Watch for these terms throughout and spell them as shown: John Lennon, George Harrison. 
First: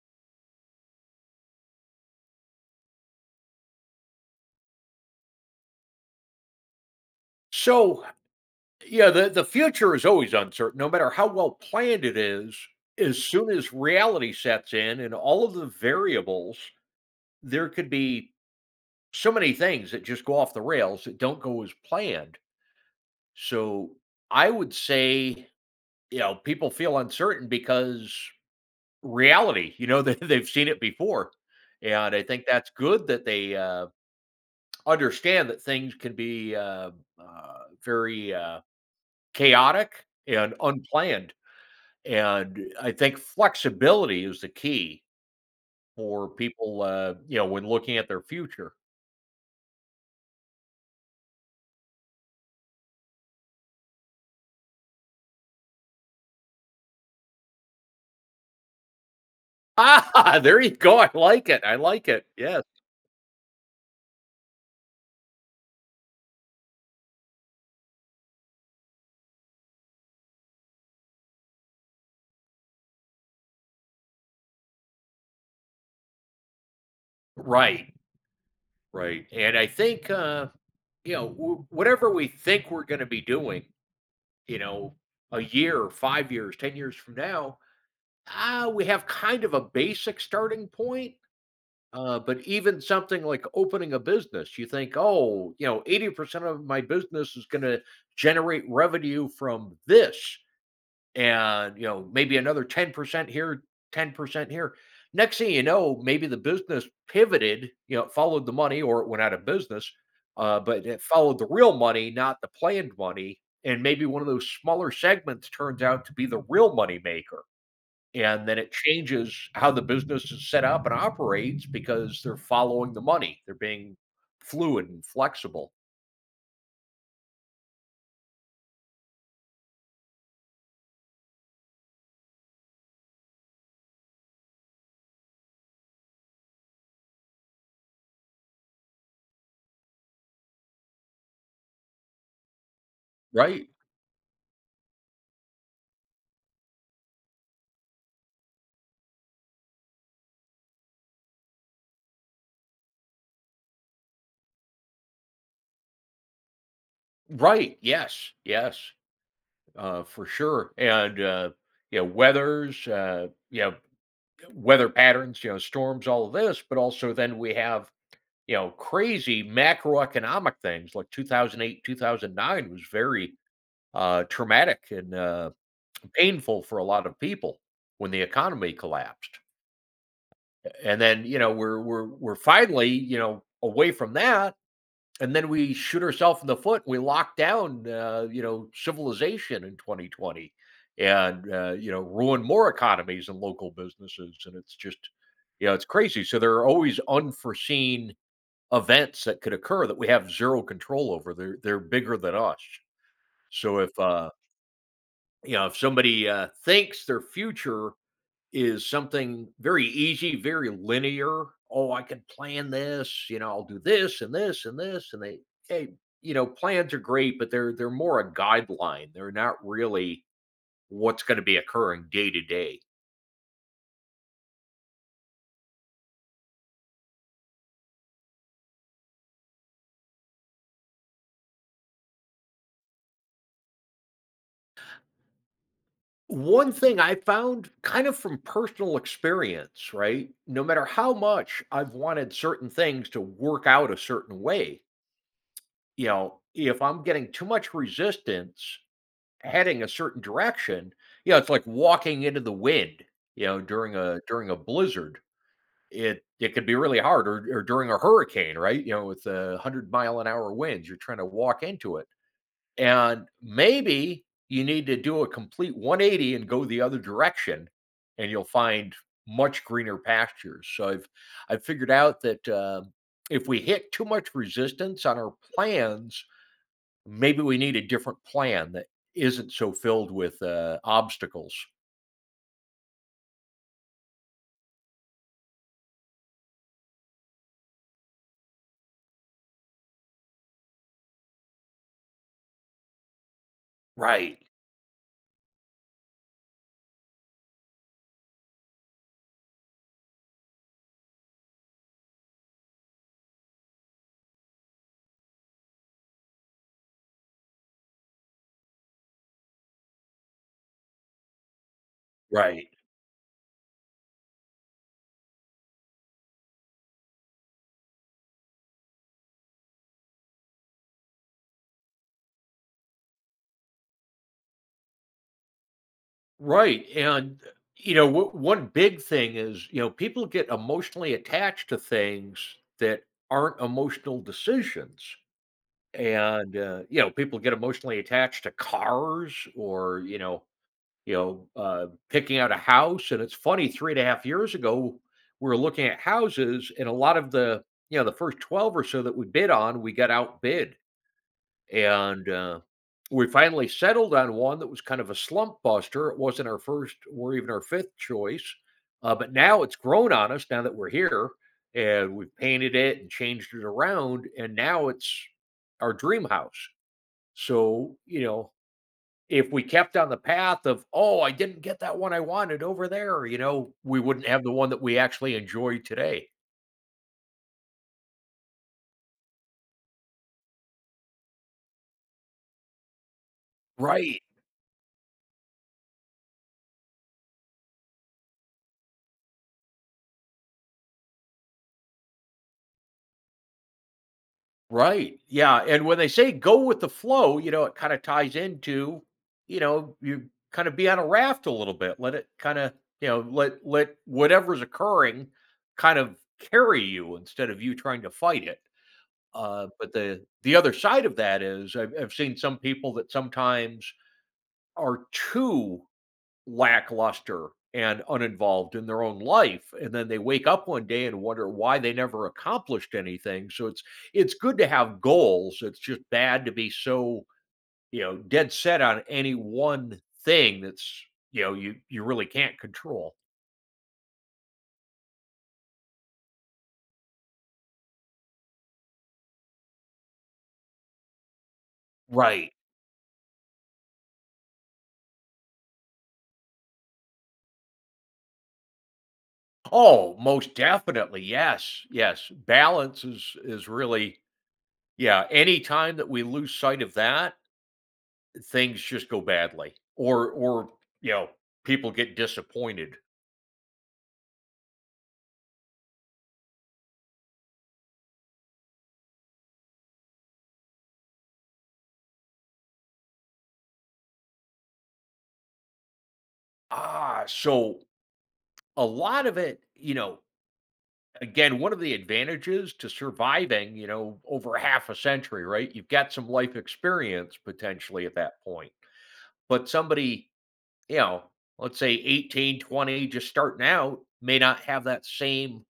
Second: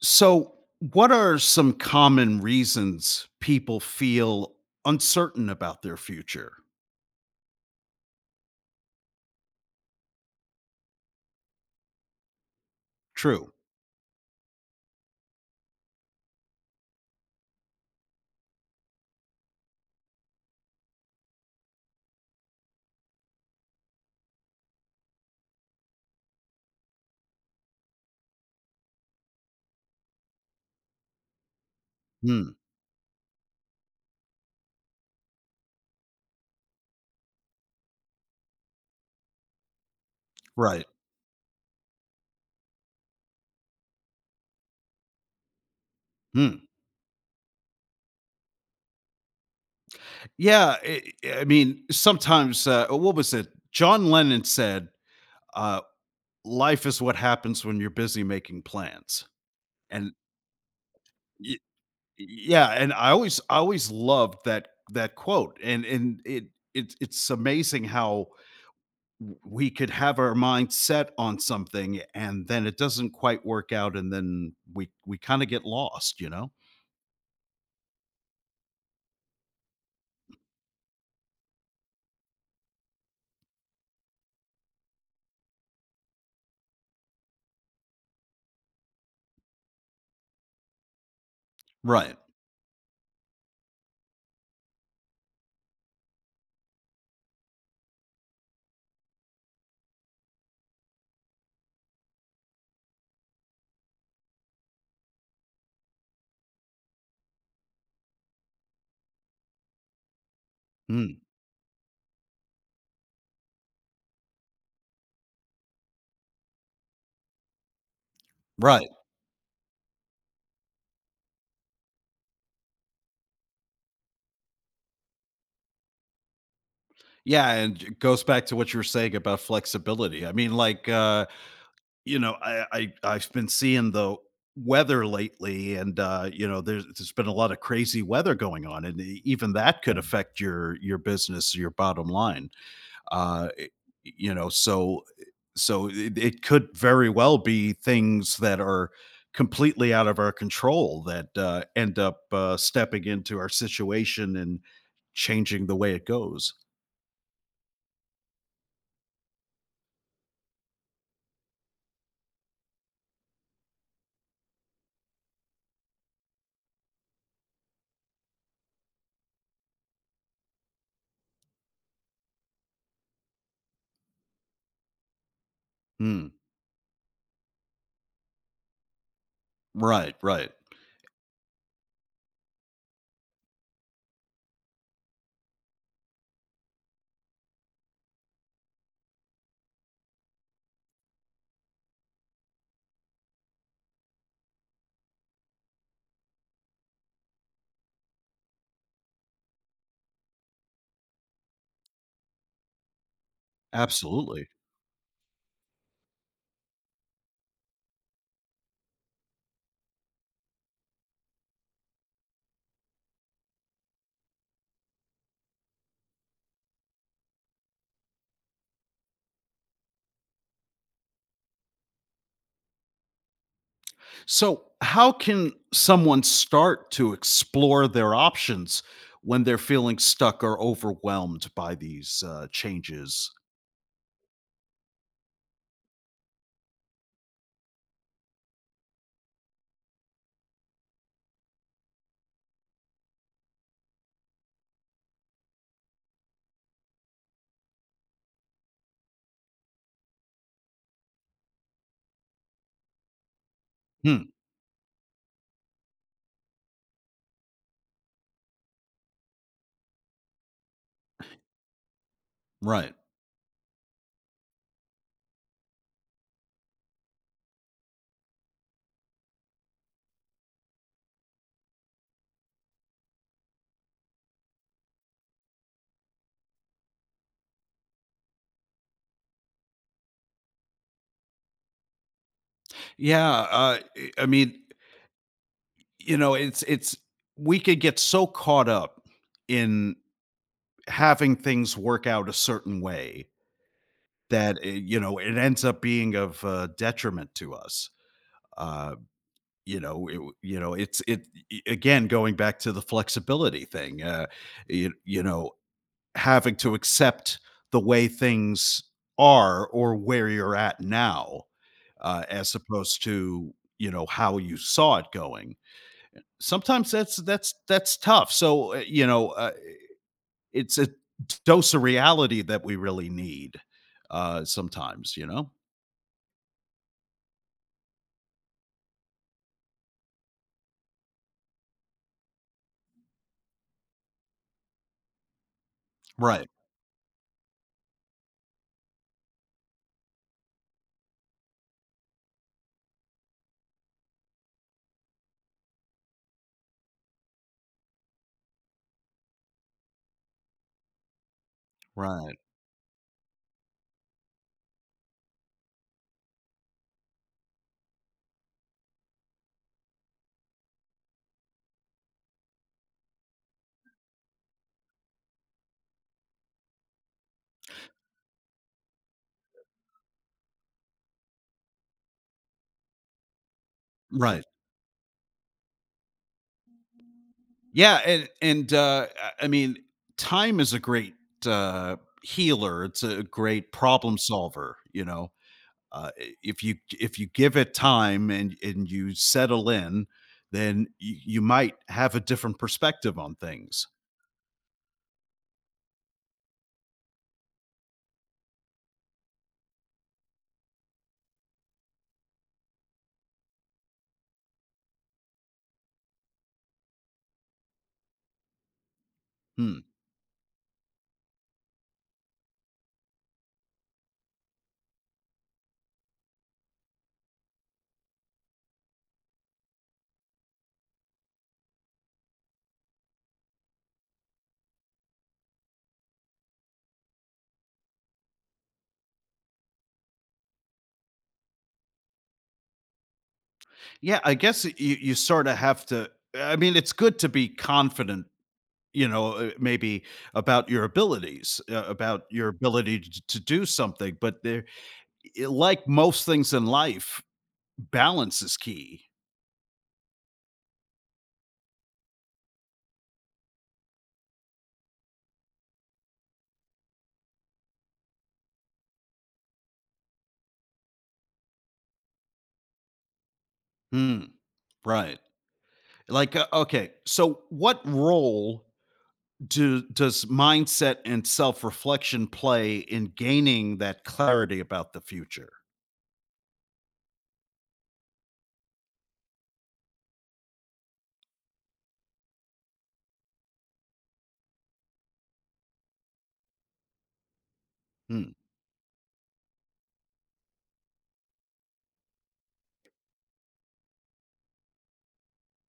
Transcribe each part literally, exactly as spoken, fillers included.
So, what are some common reasons people feel uncertain about their future? So, yeah, the the future is always uncertain, no matter how well planned it is. As soon True. as reality sets in and all of the variables, there could be so many things that just go off the rails that don't go as planned. So, I would say, you know, people feel uncertain because reality, you know, they, they've seen it before. And I Hmm. think that's good that they uh, understand that things can be uh, uh, very uh, chaotic and Right. unplanned. And I think flexibility is the key for Hmm. people, uh, you know, when looking at their future. Yeah. I I mean, sometimes, uh, what was it? John Lennon said, uh, "Life is what happens when you're busy making plans." And Ah, there you go. I like y- it. I like it. Yes. yeah, and I always, I always loved that that quote. And and it, it it's amazing how we could have our mind set on something, and then it doesn't quite work out, and then we we kind of get lost, you know Right. Right. And I think, uh, you know, w- whatever we think we're going to be doing, you know, a year, five years, ten years from now, ah, we have kind of a basic starting point. right. Uh, but even something like opening a business, you think, oh, you know, eighty percent of my business is going to generate revenue from this. And, you know, maybe another ten percent here, ten percent here. Next thing you know, maybe the business pivoted, you know, it followed the money or it went out of business, uh, but it Mm, followed the real money, not the planned money. And maybe one of those smaller segments turns out to be the real money maker, and then it right. changes how the business is set up and operates because they're following the money. They're being fluid and flexible. Yeah, and it goes back to what you were saying about flexibility. I mean like uh you know, i, I i've been seeing the weather lately, and uh you know there's there's been a lot of crazy weather going on, and e- even that could affect your your business, your bottom line. Uh, Right. it- you know, so so it, it could very well be things that are completely out of our control that uh, end up uh, stepping into our situation and changing the way it goes. Right. Yes. Yes. Uh, for sure. And uh, you know, weathers, uh, you know, weather patterns, you know, storms, all of this, but also then we have, you know, crazy macroeconomic things like two thousand eight, two thousand nine was very uh, traumatic and uh, Hmm. painful for a lot of people when the economy collapsed. Right, right. And then, you know, we're we're we're finally, you know, away from that, and then we shoot ourselves in the foot. We lock down, uh, you know, civilization in twenty twenty, and uh, you know, ruin more economies and local businesses, and it's just, you know, it's crazy. So there are always unforeseen events that could occur that we have zero control over. They're they're bigger than us. So if uh Absolutely. you know if somebody, uh, thinks their future is something very easy, very linear. Oh, I can plan this, you know, I'll do this and this and this. And they, hey, you know, plans are great, but they're they're more a guideline. They're not really what's going to be occurring day to day. So, how can someone start to explore their options when they're feeling stuck or overwhelmed by these uh, changes? One thing I found kind of from personal experience, right? No matter how much I've wanted certain things to work out a certain way, you know, if I'm getting too much resistance heading a certain direction, you know, it's like walking into the wind, you know, during a Hmm. during a blizzard. It it could be really hard, or, or during a hurricane, right? You know, with the hundred mile an hour winds, you're trying to walk into it. Right. And maybe you need to do a complete one eighty and go the other direction, and you'll find much greener pastures. So I've I've figured out that um if we hit too much resistance on our plans, maybe we need a different plan that isn't so filled with, uh, obstacles. Yeah. Uh, I I mean, you know, it's it's we could get so caught up in having things work out a certain way Right, that it, you know, it ends up being of uh, detriment to us. Uh, you know, it, you know, it's it i- again going back to the flexibility thing. Uh, you, you know, having to accept the way things are, or where you're at now, uh, as right. opposed to you know how you saw it going. Sometimes that's that's that's tough. So uh, you know, uh, it's a dose of reality that we really need uh, sometimes. You know. Right, and, you know, w- one big thing is, you know, people get emotionally attached to things that aren't emotional decisions, Right, and, uh, you know, people get emotionally attached to cars, or, you know you know, uh, picking out a house, and it's funny, three and a half years ago, we were looking at houses, and a lot of the, you know, the first twelve or so that we bid on, we got outbid. And, right, uh, we finally settled on one that was kind of a slump buster. It wasn't our first or even our fifth choice, uh, but now it's grown on us now that we're here, and we've painted it and changed it around, and now it's our dream house. So, you know, if we kept on the path of, "Oh, I didn't get that one I wanted over there," you know, we wouldn't have right. the one that we actually enjoy today. Yeah, and and uh, I I mean, time is a great uh, healer. It's a great problem Right. solver. You know, uh, i- if you if you give it time and and you settle in, then you, you might have a different perspective on things. Right. Yeah. And when they say go with the flow, you know, it kind of ties into, you know, you kind of be on a raft a little bit. Let it kind of, you know, let let whatever's occurring kind of carry you instead of you trying to fight it. Uh, Hmm. but the the other side of that is I've, I've seen some people that sometimes are too lackluster and uninvolved in their own life, and then they wake up one day and wonder why they never accomplished anything. So it's it's good to have goals. It's just bad to be so, you know, dead set on any one thing that's, you know, you you really can't control. Yeah, I guess you you sort of have to. I mean, it's good to be confident, you know, uh, maybe about your abilities, uh, about your Right. ability to, to do something. But there, i- like most things in life, balance is key. Oh, most definitely. Yes, yes, balance is is really, yeah, any time that we lose sight of that, things just go badly, or or you know, people get disappointed. Hmm. Right. Like, uh, okay, so what role do does mindset and self reflection play in gaining that clarity about the future? Ah, so a lot of it, you know, again, one of the advantages to surviving, you know, over half a century, right? You've got some life experience potentially at Hmm. that point. But somebody, you know, let's say eighteen, twenty, just starting out, may not have that same,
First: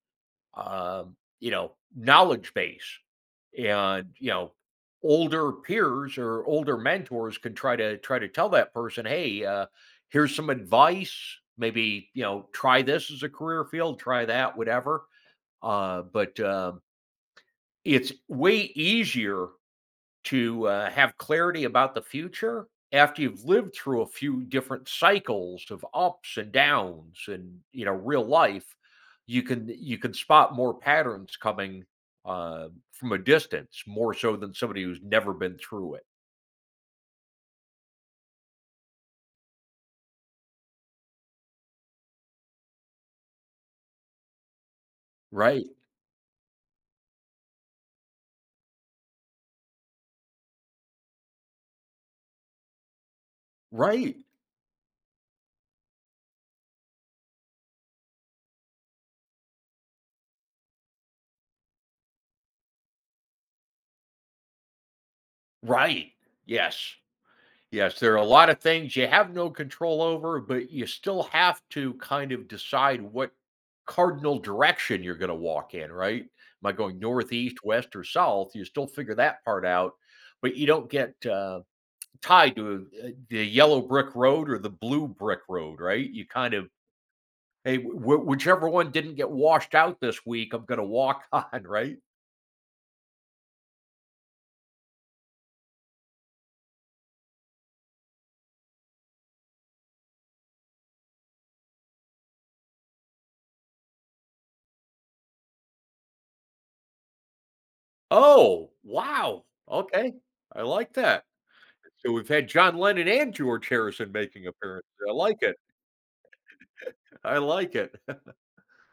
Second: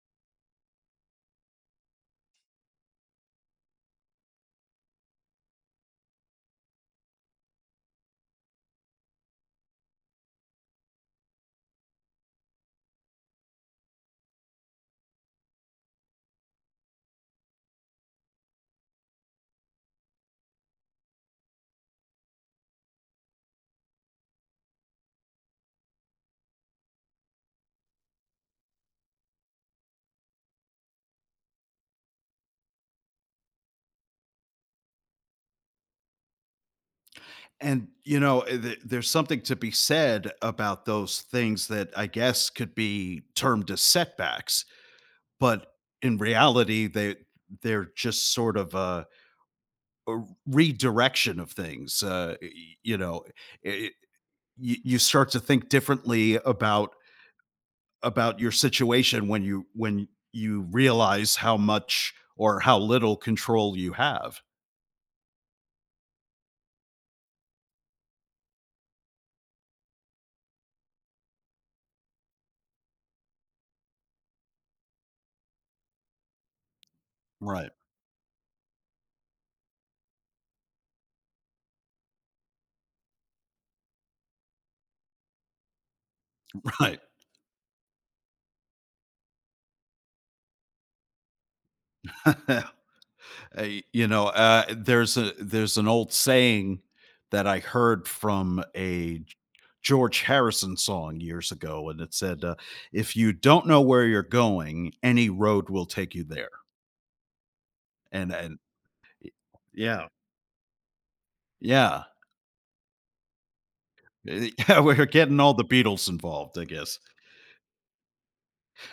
um, you know, knowledge base. And, you know, older peers or older mentors could try to try to tell that person, hey, uh here's some advice. Maybe, you know, try this as a career field, try that, whatever. Uh but um it's way easier to, uh, have clarity about the future after you've lived through a few different cycles of ups and downs, and, you know, real life. You can, you can spot more patterns coming, uh, from a distance, more so than somebody who's never been through it. And, you know, eh, th there's something to be said about those things that I guess could be termed as setbacks, Right. but in reality, they they're just sort of a a redirection of things, uh, y you know, it Right. you you start to think differently about about your situation when you when you realize how much or how little control you have. Right. Yes. Yes, there are a lot of things you have no control over, but you still have to kind of decide what cardinal direction you're going to walk in, right? Am I going northeast, Right, west, or south? You still figure that part out, but you don't get uh, tied to, uh, the yellow brick road or the blue brick road, right? You kind of, right. hey, wh- whichever one didn't get washed out this week, I'm going to walk on, right? Uh, you know, uh, there's a there's an old saying that I heard from a G- George Harrison song years ago, and it said, uh, "If you don't know where you're going, any road will take you there." And and Oh, wow. yeah, Okay. I like that. yeah, So we've had John Lennon and George Harrison making yeah, appearances. we're I like getting all it. the Beatles involved, I guess. I like it.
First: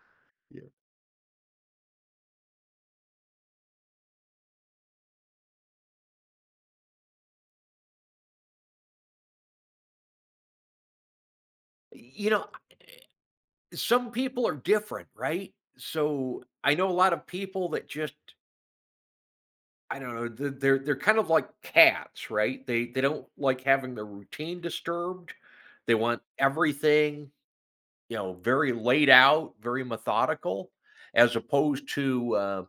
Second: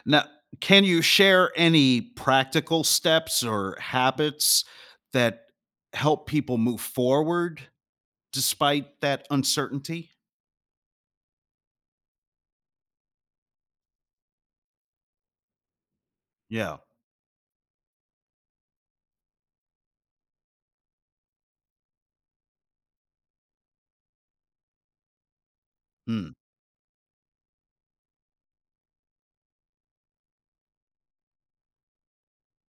Now, Yeah. can you share any practical steps or habits that help people move forward despite that uncertainty? You know, some people are different, right? So I Yeah. know a lot of people that just, I don't know, th- they're they're kind of like cats, right? They they don't like having their routine disturbed. They want Hmm. everything, you know, very laid out, very methodical, as opposed to, uh,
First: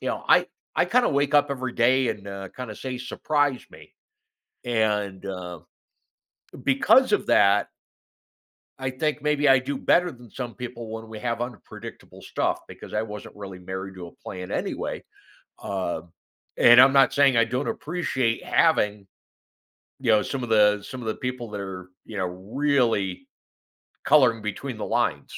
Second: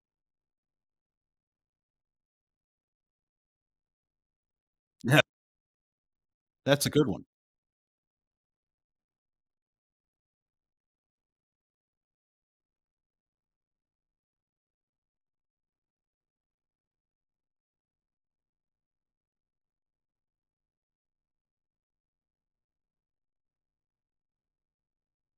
you know, I I kind of wake up every day and, uh, kind of say surprise me. And uh That's a good Because one. of that, I think maybe I do better than some people when we have unpredictable stuff because I wasn't really married to a plan anyway. Um, and I'm not saying I don't appreciate having, you know, some of the some of the people that are, you know, really coloring between the lines.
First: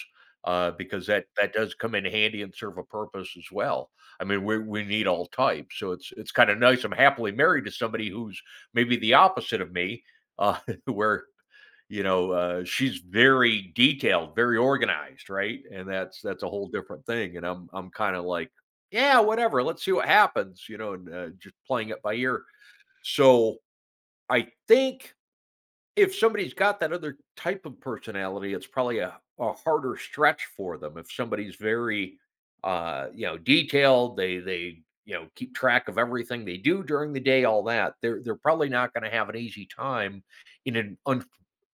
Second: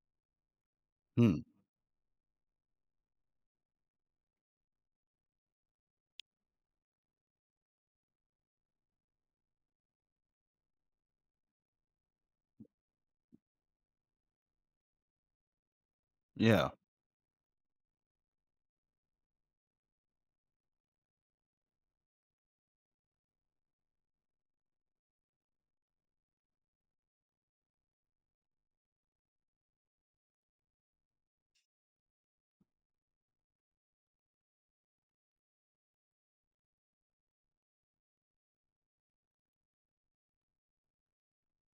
Uh, because that Hmm, that does come in handy and serve a purpose as well. I mean, we we need all types, so it's it's kind of nice. I'm happily married to somebody who's maybe the opposite of me, uh, where, you know, uh, she's very detailed, very organized, right? And that's that's a whole yeah. different thing. And I'm I'm kind of like, yeah, whatever. Let's see what happens, you know, and, uh, just playing it by ear. So I think if somebody's got that other type of personality, it's probably a, a harder stretch for them. If somebody's very, uh, you know, detailed, they they you know, keep track of everything they do during the day, all that. They're they're probably not going to have an easy time in an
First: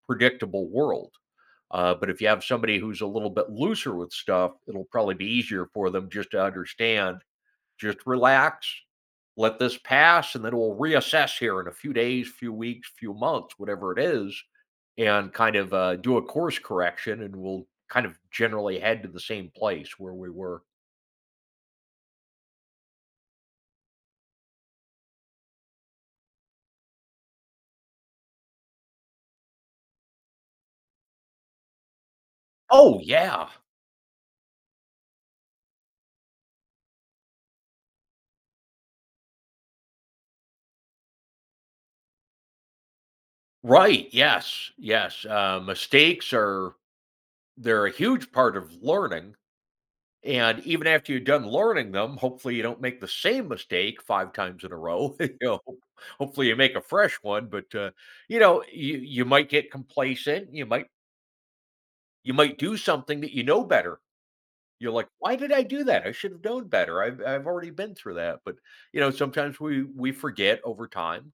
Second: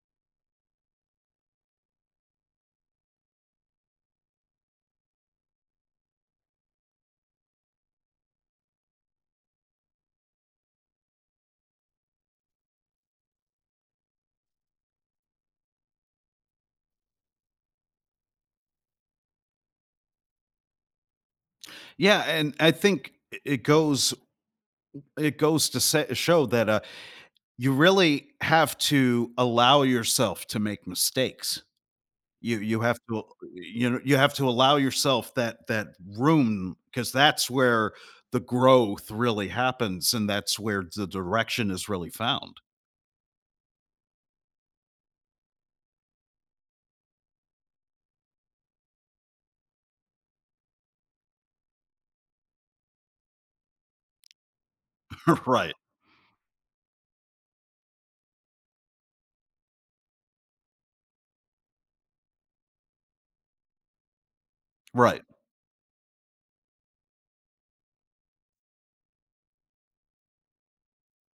unpredictable world. Uh, but if you have somebody who's a little bit looser with stuff, it'll probably be easier for them just to understand. Just relax, let this pass, and then we'll reassess here in a few days, few weeks, few months, whatever it is, and kind of, uh, do a course correction, and we'll kind of generally head to the same place where we were. Yeah, and I think I it goes it goes to se show that, uh, you really have to allow yourself to make mistakes. You you Oh have to, yeah, you know, you have to allow yourself that that room, because that's where the growth really happens, and that's where the direction is really found. right. Yes, yes. Uh, mistakes are, they're a huge part of learning. And even after you're done learning them, hopefully you don't make the same mistake five times in a row, you know, Right, hopefully you make a fresh one, but, uh, you know, you you might get complacent, you might, you might do something that you know better. You're like, right. "Why did I do that? I should have known better. I've I've already been through that." But, you know, sometimes we we forget over time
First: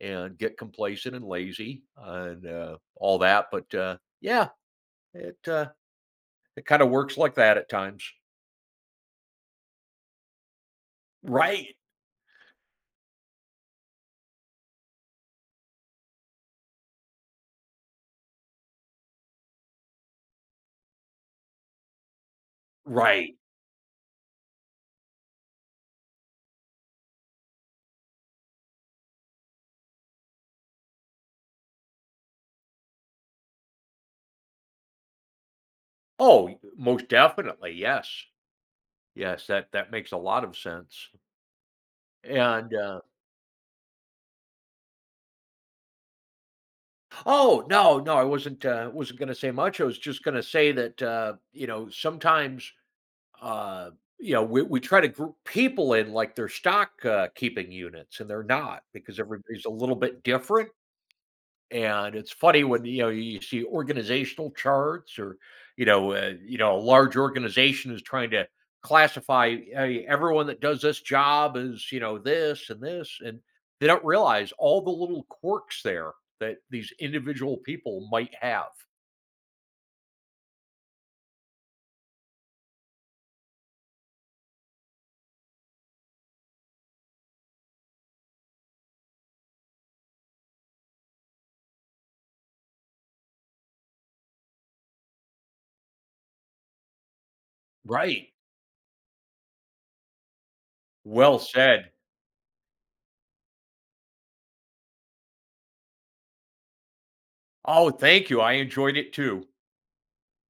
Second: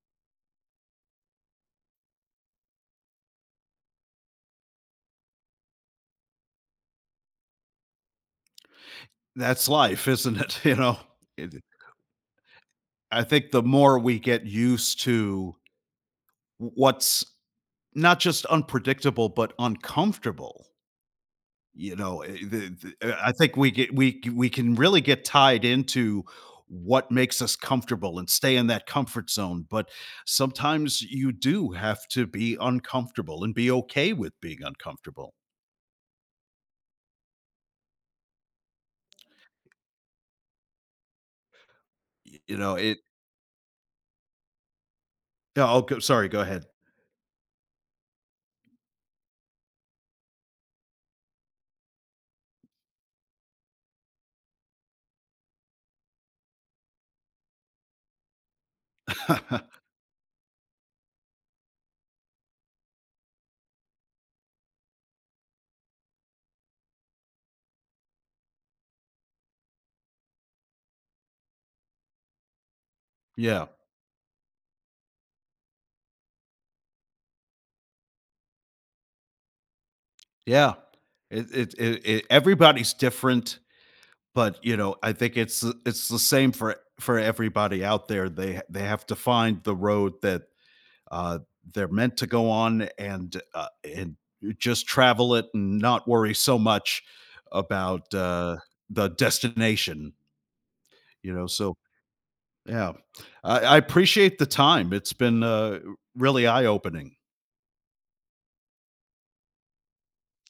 and get complacent and lazy and, uh, all that, but, uh, yeah, it, uh, it kinda works like that at times. That's life, isn't it? You know? It Right, I think the more we get used to what's not just unpredictable, but uncomfortable. You know, eh, the, the, eh, I right. think we get we we can really get tied into what makes us comfortable and stay in that comfort zone. But sometimes you do have to be uncomfortable and be okay with being uncomfortable. Oh, most definitely, yes. Yes, that that makes a lot of sense, Y- You and, know, it. uh Yeah, I'll go. Sorry, go ahead. oh, no, no, I wasn't, uh, wasn't gonna say much. I was just gonna say that, uh, you know, sometimes, uh, you know, we we try to group people in like their stock, uh, keeping units, and they're not because everybody's a little bit different. And it's funny when, you know, you see organizational charts, or, you know, uh, you know, a large organization is trying to classify, hey, everyone that does this job as, you know, this and this, and yeah. they don't realize all the little quirks there that these individual people might have. Yeah. It it it it everybody's different, but, you know, I think it's the it's the same for for everybody out there. They ha they have to find the road that, uh, they're meant to go on, and, uh, and just travel it and not worry so much about, Right. uh, the destination, you Well know, so, said. yeah. I I appreciate the time. It's been, uh, really eye-opening. Oh, thank you. I enjoyed it too.